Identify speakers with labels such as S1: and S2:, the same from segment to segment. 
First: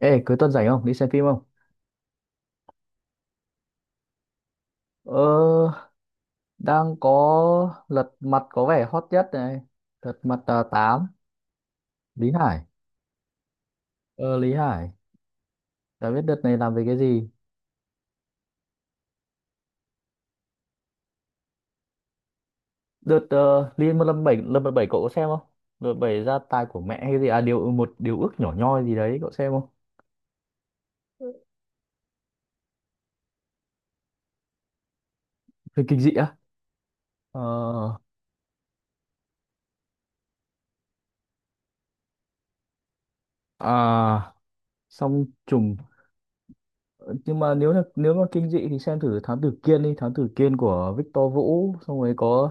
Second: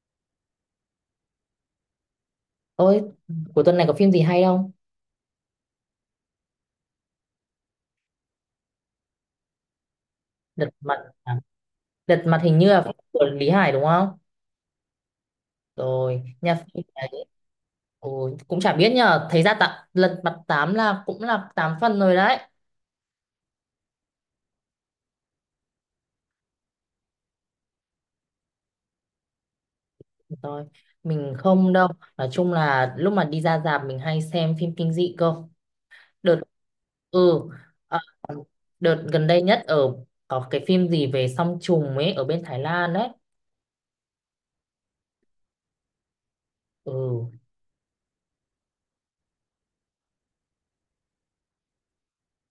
S1: Ê, cuối tuần rảnh không? Đi xem phim không?
S2: Ôi, cuối tuần này có phim gì hay không?
S1: Ờ, đang có Lật Mặt có vẻ hot nhất này. Lật Mặt
S2: Lật mặt
S1: 8,
S2: à? Lật
S1: Lý
S2: mặt hình
S1: Hải.
S2: như là phim của Lý Hải đúng không?
S1: Ờ, Lý Hải. Đã biết
S2: Rồi,
S1: đợt
S2: nhà
S1: này làm về
S2: phim
S1: cái
S2: đấy.
S1: gì?
S2: Ôi, cũng chả biết nhờ, thấy ra tạ, lật mặt tám là cũng là 8 phần rồi đấy.
S1: Đợt Liên Lâm bảy cậu có xem không? Đợt bảy gia tài của mẹ hay gì? À, một điều ước nhỏ nhoi gì đấy, cậu xem không?
S2: Rồi, mình không đâu. Nói chung là lúc mà đi ra rạp mình hay xem phim kinh dị cơ.
S1: Phim kinh dị á?
S2: Đợt
S1: Ờ,
S2: ừ ờ, đợt gần đây nhất có cái phim gì về song trùng ấy ở bên Thái Lan đấy.
S1: à, xong trùng.
S2: Ừ.
S1: Nhưng mà nếu mà kinh dị thì xem thử Thám Tử Kiên đi. Thám Tử Kiên của Victor Vũ. Xong rồi có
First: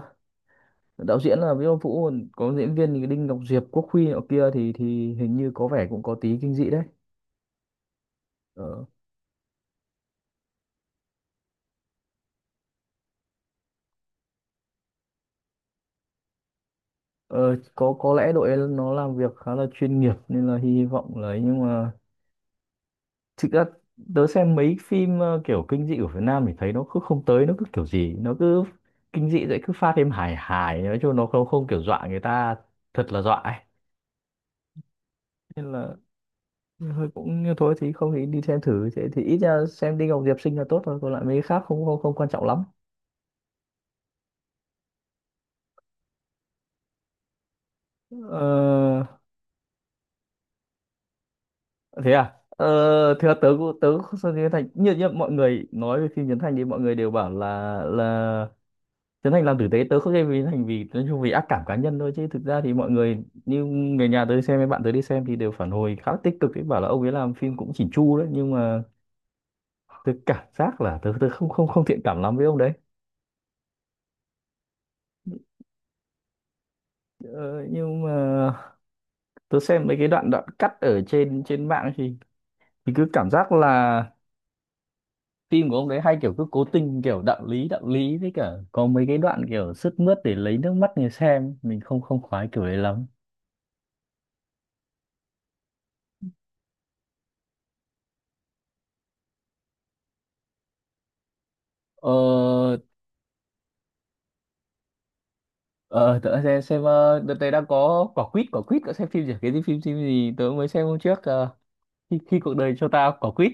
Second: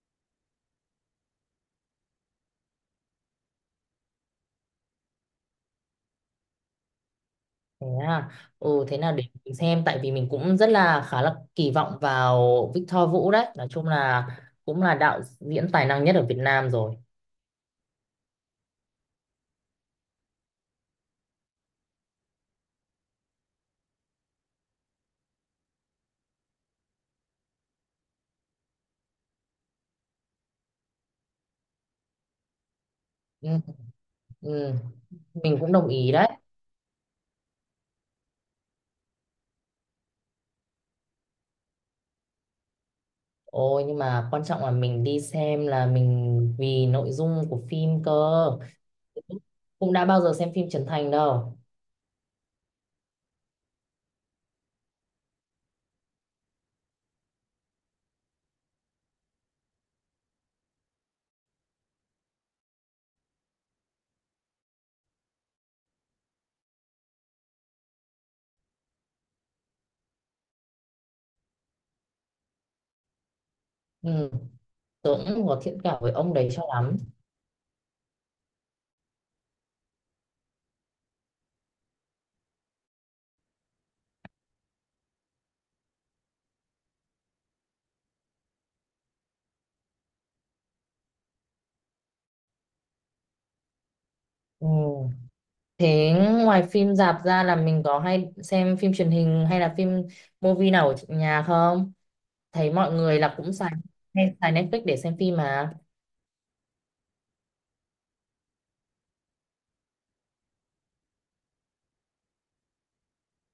S1: đạo diễn là Viết Ông Vũ, còn có diễn viên thì Đinh Ngọc Diệp, Quốc Huy nọ kia, thì hình như có vẻ cũng có tí kinh dị đấy.
S2: Thế à?
S1: ờ,
S2: Ừ, thế nào để mình xem tại vì mình cũng rất là khá là kỳ vọng vào Victor Vũ đấy. Nói chung là cũng là đạo diễn tài năng nhất ở Việt Nam rồi.
S1: ờ, có lẽ đội ấy nó làm việc khá là chuyên nghiệp nên là hy vọng là ấy, nhưng mà thực ra tớ xem mấy phim kiểu kinh dị của Việt Nam thì thấy nó cứ không tới, nó cứ kiểu gì nó cứ kinh dị vậy cứ pha thêm hài hài, nói chung nó không không kiểu dọa người ta thật là dọa
S2: Ừ,
S1: ấy.
S2: ừ. Mình
S1: Nên
S2: cũng
S1: là
S2: đồng ý đấy.
S1: thôi, cũng như thôi thì không thì đi xem thử, thế thì ít ra xem Đinh Ngọc Diệp xinh là tốt thôi, còn lại mấy cái khác không không không quan trọng lắm.
S2: Ôi, nhưng mà quan trọng là mình đi xem là mình vì nội dung của phim cơ,
S1: Ờ,
S2: cũng đã bao giờ xem phim Trấn Thành đâu.
S1: thế à, thế là tớ cũng không xem phim Trấn Thành, như mọi người nói về phim Trấn Thành thì mọi người đều bảo là Trấn Thành làm tử tế. Tớ không xem phim Trấn Thành vì nói chung vì ác cảm cá nhân thôi, chứ thực ra thì mọi người như người nhà tớ đi xem, với bạn tớ đi xem thì đều phản hồi khá là tích cực ấy, bảo là ông ấy làm phim cũng chỉn chu đấy, nhưng mà tớ cảm giác là tớ tớ không không không thiện cảm lắm với ông đấy.
S2: Ừ. Tớ cũng có thiện cảm với ông đấy cho lắm.
S1: Ờ, nhưng mà tớ xem mấy cái đoạn đoạn cắt ở trên trên mạng thì cứ cảm giác là phim của ông đấy hay kiểu cứ cố tình kiểu đạo lý đạo lý, với cả có mấy cái đoạn kiểu sướt mướt để lấy nước mắt người xem, mình không không khoái kiểu đấy lắm.
S2: Ừ. Thế ngoài phim rạp ra là mình có hay xem phim truyền hình hay là phim movie nào ở nhà không? Thấy
S1: ờ
S2: mọi người là cũng xài, hay xài Netflix để xem phim mà.
S1: ờ Tớ xem đợt này đang có quả quýt cậu xem phim gì, cái gì, phim phim gì tớ mới xem hôm trước khi cuộc đời cho ta quả quýt.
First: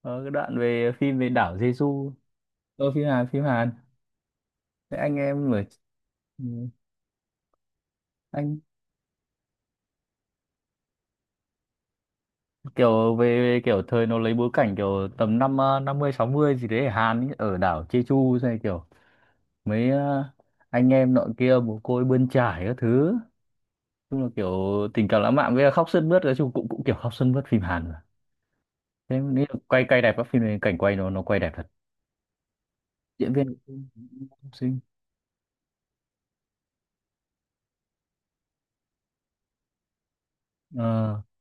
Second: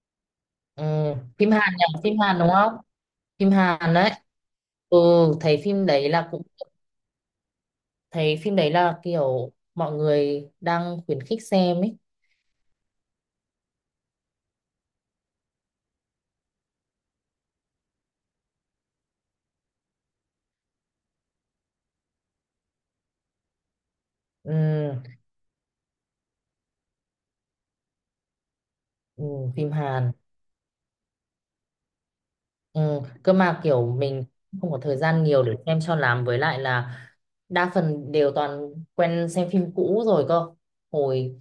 S1: Ờ, cái đoạn
S2: Ừ.
S1: về phim về
S2: Phim
S1: đảo
S2: Hàn nhỉ,
S1: Jeju.
S2: phim Hàn đúng không,
S1: Phim Hàn, phim
S2: phim
S1: Hàn.
S2: Hàn đấy.
S1: Thế
S2: Ừ,
S1: anh em
S2: thấy
S1: ở.
S2: phim đấy là cũng
S1: Ừ.
S2: thấy phim
S1: Anh
S2: đấy là kiểu mọi người đang khuyến khích xem ấy.
S1: kiểu về kiểu thời nó lấy bối cảnh kiểu tầm năm 50 60 gì đấy ở Hàn ý, ở đảo Jeju này, kiểu mấy anh em nọ kia mồ côi bươn chải các thứ, chung là kiểu
S2: Ừ.
S1: tình cảm lãng mạn với là khóc sướt mướt, nói chung cũng cũng kiểu khóc sướt mướt, phim Hàn mà. Thế
S2: Ừ.
S1: mình nghĩ là
S2: Phim
S1: quay quay
S2: Hàn.
S1: đẹp, các phim này cảnh quay nó quay đẹp thật,
S2: Ừ,
S1: diễn
S2: cơ
S1: viên
S2: mà kiểu mình
S1: cũng
S2: không có
S1: xinh.
S2: thời gian nhiều để xem cho lắm, với lại là đa phần đều toàn quen xem phim cũ rồi cơ
S1: ờ
S2: hồi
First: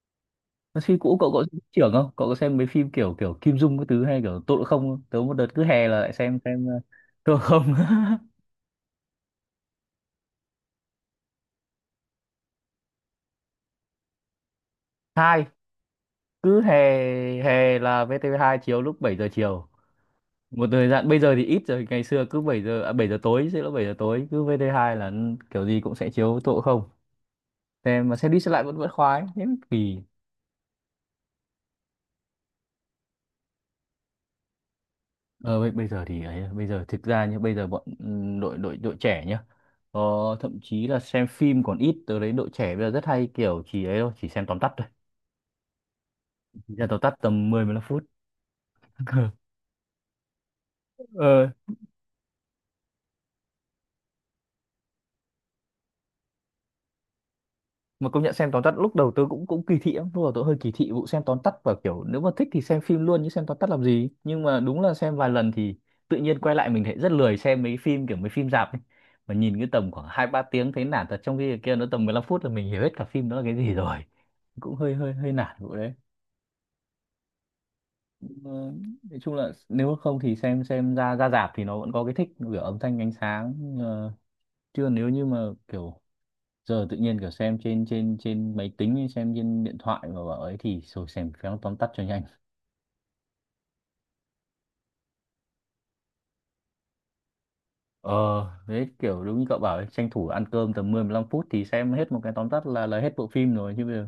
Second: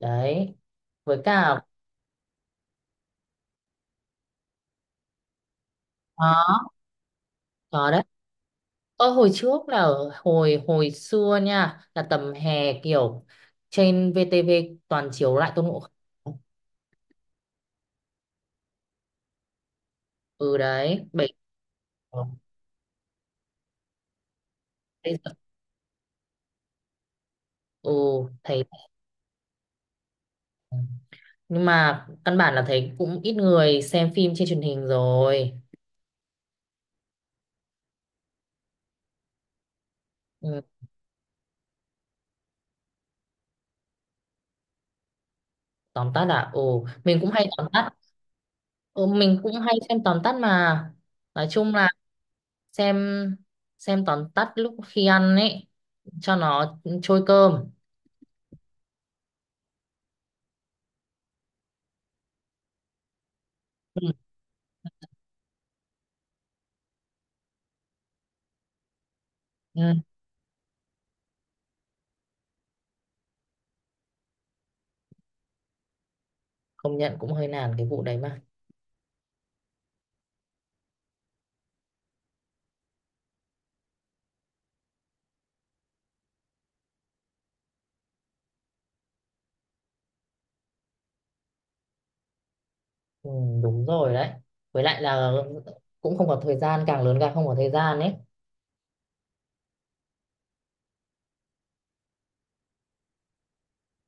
S2: đấy.
S1: Thế phim cũ
S2: Với
S1: cậu có
S2: cả
S1: trưởng không, cậu có xem mấy phim kiểu kiểu Kim Dung, cái thứ hay kiểu tội không không? Tớ một đợt cứ hè là lại xem
S2: có
S1: tội không.
S2: có đấy. Ờ, hồi trước là ở hồi hồi xưa nha, là tầm hè kiểu trên VTV toàn chiếu
S1: Hai,
S2: lại Tôn Ngộ Không.
S1: cứ hè hè là VTV2 chiếu lúc 7 giờ chiều
S2: Ừ
S1: một thời
S2: đấy,
S1: gian, bây
S2: bảy
S1: giờ thì ít rồi. Ngày xưa cứ 7 giờ à, 7 giờ tối, sẽ là 7 giờ tối cứ vt hai là
S2: bây giờ.
S1: kiểu gì cũng sẽ chiếu tội không,
S2: Ừ,
S1: xem mà xem đi xem lại
S2: thấy
S1: vẫn vẫn khoái thế mới kỳ.
S2: nhưng mà căn bản là thấy cũng ít người xem phim trên truyền hình rồi.
S1: Ờ bây giờ thì ấy à, bây giờ thực ra như bây giờ bọn đội đội đội trẻ nhá, ờ, thậm
S2: Ừ,
S1: chí là xem phim còn ít tới đấy. Đội trẻ bây giờ rất hay kiểu chỉ ấy thôi, chỉ xem tóm tắt thôi,
S2: tóm tắt là ừ,
S1: chỉ xem tóm tắt
S2: mình cũng hay
S1: tầm mười,
S2: tóm
S1: mười lăm
S2: tắt.
S1: phút.
S2: Ừ, mình cũng hay xem tóm tắt mà.
S1: ờ
S2: Nói chung là xem xem tóm tắt lúc khi ăn ấy, cho nó trôi cơm.
S1: mà công nhận xem tóm tắt lúc đầu tớ cũng cũng kỳ thị lắm, lúc đầu tớ hơi kỳ thị vụ xem tóm tắt, và kiểu nếu mà thích thì xem phim luôn chứ xem tóm tắt làm gì,
S2: Ừ.
S1: nhưng mà đúng là xem vài lần thì tự nhiên quay lại mình thấy rất lười xem mấy phim kiểu mấy phim rạp ấy, mà nhìn cái tầm
S2: Ừ.
S1: khoảng hai ba tiếng thấy nản thật, trong khi cái kia nó tầm 15 phút là mình hiểu hết cả phim đó là cái gì rồi. Cũng hơi hơi hơi nản vụ đấy.
S2: Công nhận cũng hơi nản cái vụ đấy mà.
S1: Ờ, nói chung là nếu không thì xem ra ra rạp thì nó vẫn có cái thích kiểu âm thanh ánh sáng, ờ, chưa nếu như mà kiểu giờ tự nhiên kiểu xem trên trên trên máy tính hay xem trên điện thoại mà bảo ấy thì rồi xem phéo tóm tắt cho nhanh.
S2: Ừ, đúng rồi đấy. Với lại là cũng không có thời gian, càng lớn càng không có thời gian
S1: ờ
S2: ấy.
S1: Đấy kiểu đúng như cậu bảo ấy, tranh thủ ăn cơm tầm mười, mười lăm phút thì xem hết một cái tóm tắt là hết bộ phim rồi, chứ bây giờ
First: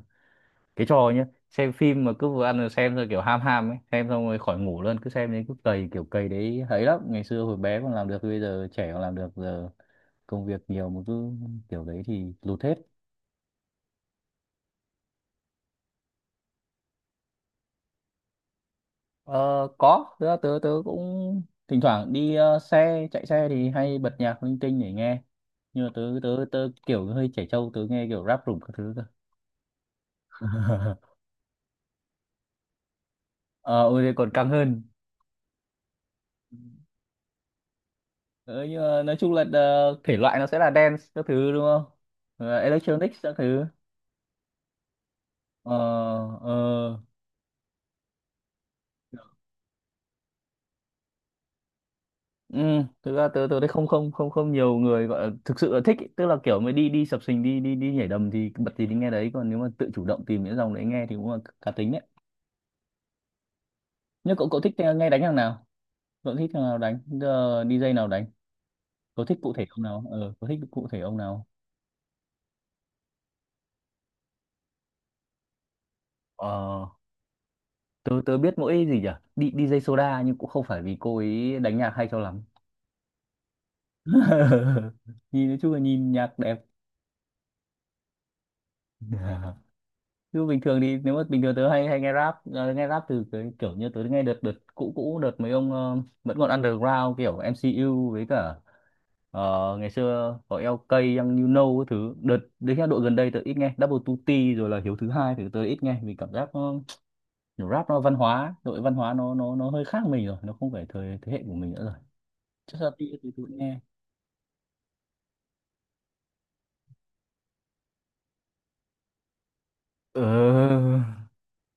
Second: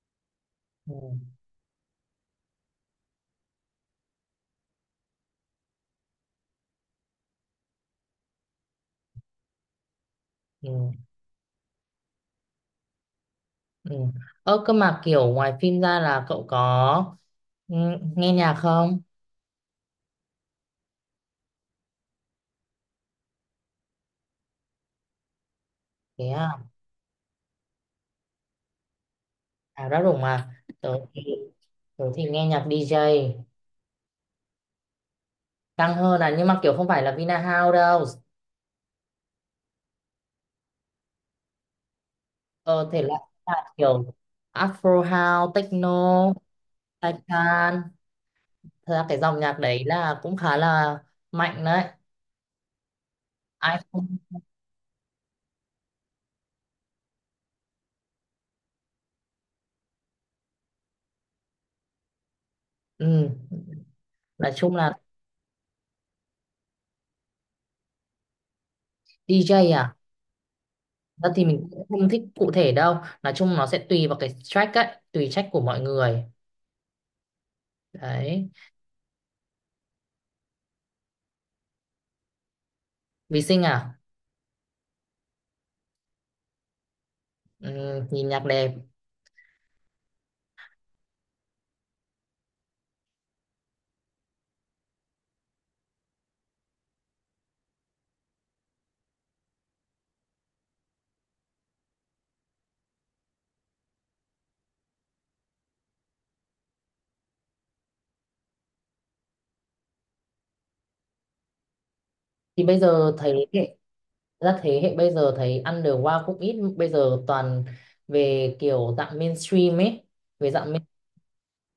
S1: cái
S2: Ừ,
S1: trò nhá, xem phim mà cứ vừa ăn rồi xem rồi kiểu ham ham ấy, xem xong rồi khỏi ngủ luôn, cứ xem đến cứ cày kiểu cày đấy hay lắm, ngày xưa hồi bé còn làm được, bây giờ trẻ còn làm được, giờ công việc nhiều
S2: ừ,
S1: mà cứ kiểu đấy thì lụt hết.
S2: ừ. Ơ cơ mà kiểu ngoài phim ra là cậu có, ừ, nghe nhạc không?
S1: Ờ, có, tớ cũng thỉnh thoảng đi chạy xe thì hay bật nhạc linh tinh để nghe. Nhưng mà tớ,
S2: Thế
S1: tớ,
S2: à,
S1: tớ kiểu hơi trẻ trâu, tớ nghe kiểu rap rủng các thứ cơ.
S2: à ra rủng mà. tớ thì, tớ thì nghe nhạc DJ.
S1: Ờ, ôi thế còn căng hơn.
S2: Căng hơn là, nhưng mà kiểu không phải là Vina House đâu.
S1: Ờ, nhưng mà nói chung là thể loại nó sẽ là dance các thứ đúng không? Ờ,
S2: Ờ, thể
S1: electronics
S2: loại
S1: các thứ.
S2: là kiểu Afro House
S1: Ờ,
S2: Techno
S1: ờ.
S2: Taipan. Thật ra cái dòng nhạc đấy là cũng khá là mạnh đấy.
S1: Ừ, thực ra tớ đây
S2: Ai
S1: không
S2: không,
S1: không không không nhiều người gọi là thực sự là thích ý, tức là kiểu mới đi đi sập sình đi đi đi nhảy đầm thì bật gì thì nghe đấy, còn nếu mà tự chủ động tìm những dòng đấy nghe thì cũng là cá tính đấy.
S2: ừ.
S1: Nhưng cậu
S2: Nói
S1: cậu thích
S2: chung là
S1: nghe đánh thằng nào? Cậu thích thằng nào đánh? Ờ, DJ nào đánh? Cậu thích cụ thể
S2: DJ
S1: ông
S2: à,
S1: nào? Ờ, cậu thích cụ thể ông
S2: ra thì
S1: nào?
S2: mình cũng không thích cụ thể đâu. Nói chung nó sẽ tùy vào cái track ấy, tùy track của mọi người
S1: Ờ, tớ tớ
S2: đấy.
S1: biết mỗi gì nhỉ? Đi đi dây Soda, nhưng cũng không phải vì cô ấy đánh nhạc hay cho lắm.
S2: Vì sinh à.
S1: Nhìn nói chung là nhìn nhạc đẹp.
S2: Ừ, nhìn nhạc đẹp.
S1: Chứ bình thường thì nếu mà bình thường tớ hay hay nghe rap, nghe rap từ cái kiểu như tớ nghe đợt đợt cũ cũ đợt mấy ông vẫn còn underground kiểu MCU với cả, ngày xưa có LK Young You Know cái thứ, đợt đến là đội gần đây tớ ít nghe Double two t rồi là Hiếu thứ hai thì tớ ít nghe vì cảm giác nó kiểu rap nó văn hóa, đội văn hóa nó hơi khác mình rồi, nó không phải thời thế hệ của mình nữa rồi.
S2: Thì bây
S1: Chắc là tớ
S2: giờ
S1: tớ
S2: thấy
S1: cũng
S2: hệ,
S1: nghe.
S2: ra thế hệ bây giờ thấy underground cũng ít, bây giờ toàn về kiểu dạng mainstream ấy.
S1: Ờ,
S2: Về dạng main...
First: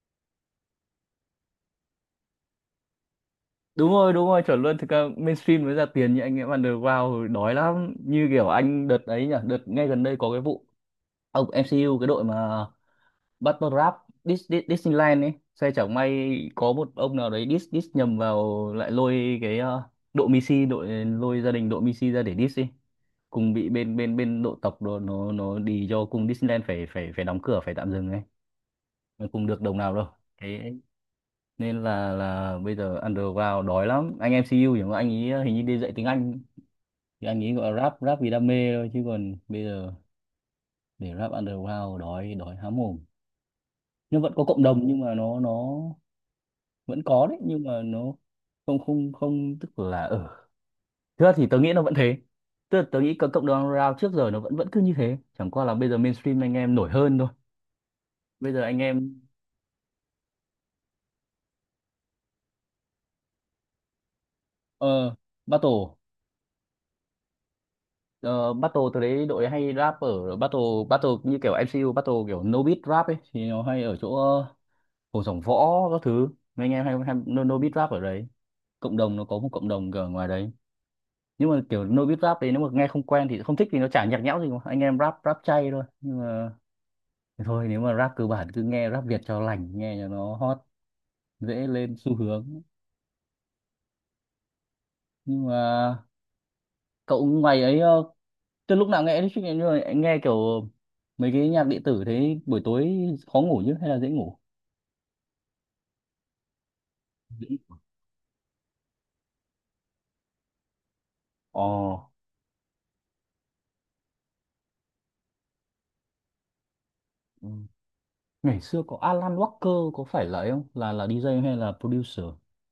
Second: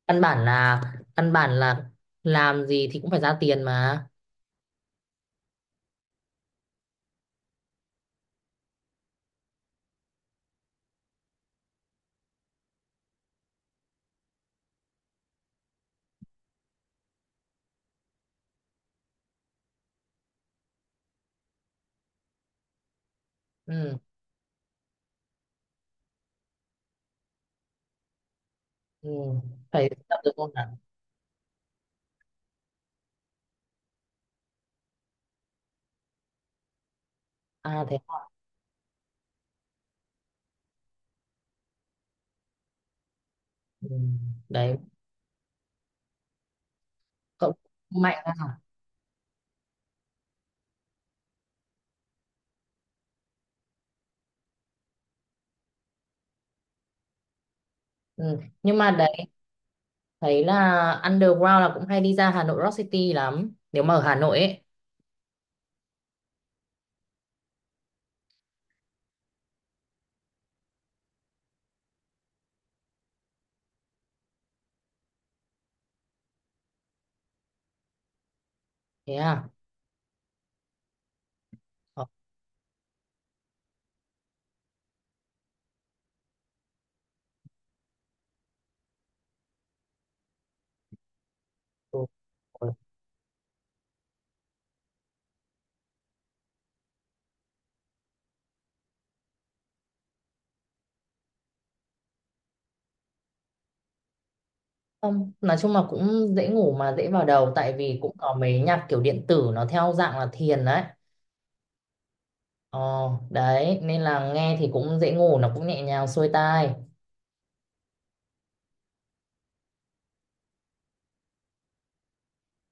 S2: căn bản là căn bản là làm gì thì cũng phải ra tiền
S1: đúng
S2: mà.
S1: rồi, đúng rồi, chuẩn luôn. Thực ra mainstream mới ra tiền, như anh em underground rồi đói lắm, như kiểu anh đợt ấy nhỉ, đợt ngay gần đây có cái vụ ông MCU cái đội mà Battle Rap, Dis, Dis, Disneyland ấy xe chẳng may, có một ông nào đấy diss diss nhầm vào lại lôi cái đội Missy, đội lôi gia đình đội Missy ra để diss đi, cùng bị bên
S2: Ừ,
S1: bên bên độ tộc đồ nó đi cho cùng Disneyland phải phải phải đóng cửa, phải tạm dừng ấy.
S2: ừ.
S1: Mà cùng được đồng
S2: Phải
S1: nào đâu
S2: tập được không
S1: cái,
S2: nào.
S1: nên là bây giờ underground đói lắm, anh em MCU thì mà anh ấy hình như đi dạy tiếng Anh, thì anh ấy gọi là
S2: À
S1: rap
S2: thế
S1: rap
S2: à?
S1: vì đam mê thôi, chứ còn bây giờ để rap underground đói đói há mồm.
S2: Ừ.
S1: Nhưng vẫn có cộng
S2: Đấy
S1: đồng, nhưng mà nó vẫn có đấy,
S2: cậu
S1: nhưng mà nó
S2: mạnh.
S1: không không không tức là ở, thực ra thì tớ nghĩ nó vẫn thế, tức là tớ nghĩ cộng cộng đồng underground trước giờ nó vẫn vẫn cứ như thế, chẳng qua là bây giờ mainstream anh em nổi hơn thôi.
S2: Ừ.
S1: Bây giờ anh
S2: Nhưng mà
S1: em
S2: đấy, thấy là underground là cũng hay đi ra Hà Nội Rock City lắm nếu mà ở Hà Nội ấy.
S1: ờ battle. Ờ, battle từ đấy đội hay rap ở battle battle như kiểu MCU battle kiểu no beat rap ấy thì nó hay ở chỗ Hồ Sổng Võ các thứ, mấy anh em hay no beat rap ở đấy, cộng
S2: Thế
S1: đồng nó có
S2: à.
S1: một cộng đồng ở ngoài đấy. Nhưng mà kiểu no
S2: Ờ,
S1: beat rap đấy nếu mà nghe không quen thì không thích thì nó chả nhạc nhẽo gì mà, anh em rap rap chay thôi, nhưng mà thì thôi, nếu mà rap cơ bản cứ nghe rap Việt cho lành, nghe cho nó hot, dễ lên
S2: ừ.
S1: xu hướng. Nhưng mà cậu ngoài ấy, từ lúc nào nghe electric Emu này, anh nghe kiểu mấy cái nhạc điện tử thế buổi tối khó ngủ chứ hay là dễ ngủ?
S2: Không, nói chung là cũng dễ ngủ mà, dễ vào
S1: Dễ.
S2: đầu, tại vì cũng có mấy nhạc kiểu điện tử nó theo dạng là thiền đấy.
S1: Ờ,
S2: Ờ, đấy nên là nghe thì cũng dễ ngủ, nó cũng nhẹ nhàng xuôi tai.
S1: ừ. Ngày xưa có Alan Walker có phải là ấy không? Là DJ hay là producer?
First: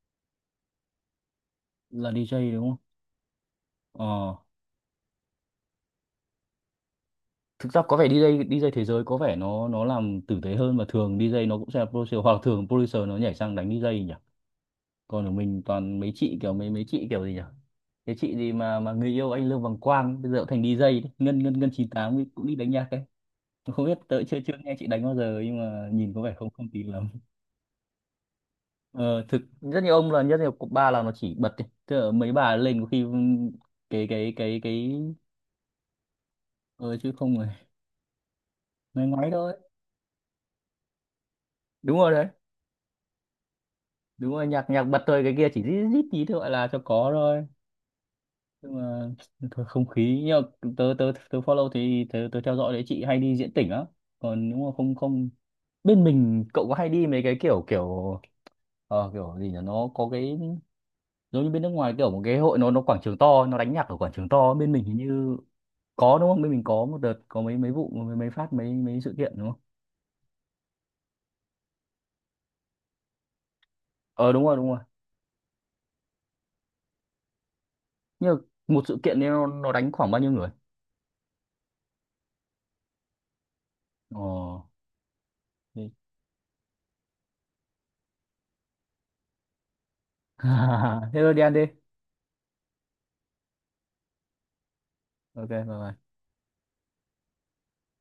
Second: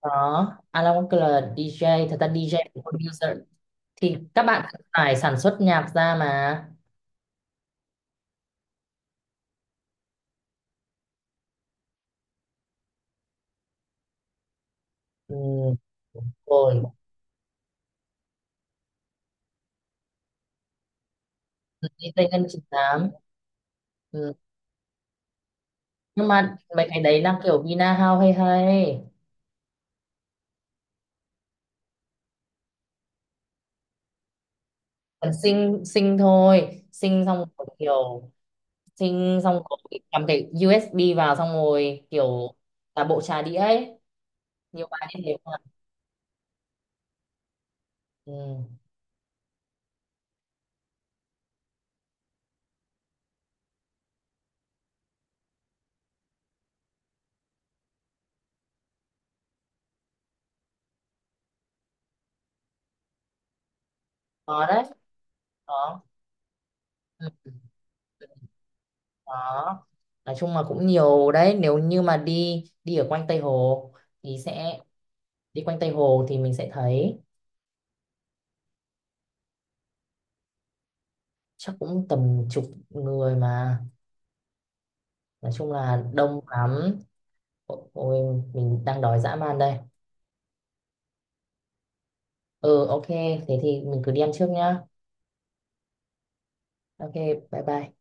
S2: Đó Alan Walker là DJ,
S1: Là
S2: thật ra
S1: DJ đúng
S2: DJ
S1: không?
S2: cũng producer, thì
S1: Ờ,
S2: các bạn cũng phải sản xuất nhạc ra mà.
S1: thực ra có vẻ DJ DJ thế giới có vẻ nó làm tử tế hơn, và thường DJ nó cũng sẽ là producer, hoặc là thường producer nó nhảy sang đánh DJ nhỉ? Còn ở mình
S2: Ừ.
S1: toàn mấy chị kiểu mấy
S2: Rồi
S1: mấy chị kiểu gì nhỉ? Cái chị gì mà người yêu anh Lương Bằng Quang bây giờ cũng thành DJ đấy. Ngân Ngân Ngân 98
S2: DJ
S1: cũng
S2: Ngân
S1: đi đánh nhạc đấy.
S2: 98.
S1: Tôi không biết, tớ chưa chưa nghe chị đánh bao giờ nhưng mà nhìn có
S2: Nhưng
S1: vẻ không
S2: mà
S1: không
S2: mấy
S1: tin
S2: cái
S1: lắm.
S2: đấy là kiểu vina house hay hay
S1: Ờ, Thực rất nhiều ông là rất nhiều cục ba là nó chỉ bật ấy, tức là mấy bà lên có khi cái
S2: còn xinh xinh thôi,
S1: ờ, chứ
S2: xinh
S1: không
S2: xong
S1: rồi,
S2: rồi kiểu,
S1: nói ngoáy
S2: xinh
S1: thôi.
S2: xong rồi cầm cái USB vào xong
S1: Đúng
S2: rồi
S1: rồi đấy,
S2: kiểu là bộ trà đĩa ấy.
S1: đúng rồi, nhạc nhạc
S2: Nhiều
S1: bật
S2: bạn như
S1: thôi, cái
S2: thế
S1: kia
S2: mà.
S1: chỉ rít rít tí thôi gọi là cho có thôi.
S2: Ừ.
S1: Nhưng mà thôi không khí, nhưng mà tớ tớ tớ follow thì tớ tớ theo dõi đấy, chị hay đi diễn tỉnh á. Còn nếu mà không không bên mình cậu có hay đi mấy cái kiểu kiểu kiểu gì nhỉ, nó có cái giống như bên nước ngoài kiểu một cái hội nó quảng trường to, nó đánh nhạc ở quảng trường to,
S2: Có
S1: bên
S2: đấy.
S1: mình hình như
S2: Có.
S1: có đúng không, bên mình có một đợt
S2: Ừ.
S1: có
S2: Ừ,
S1: mấy mấy vụ mấy phát mấy mấy sự kiện đúng không.
S2: có. Nói chung là cũng nhiều đấy, nếu như mà đi đi ở quanh Tây Hồ
S1: Ờ
S2: thì
S1: Đúng rồi, đúng rồi.
S2: sẽ, đi quanh Tây Hồ thì mình sẽ thấy.
S1: Nhưng mà một sự kiện ấy nó đánh khoảng bao nhiêu người?
S2: Chắc cũng tầm chục người mà.
S1: ờ
S2: Nói chung
S1: Thế,
S2: là đông lắm. Ôi, mình đang đói dã man đây.
S1: thế thôi đi ăn đi.
S2: Ừ, ok, thế thì mình cứ đi ăn trước nhá.
S1: Ok, bye bye.
S2: Ok, bye bye.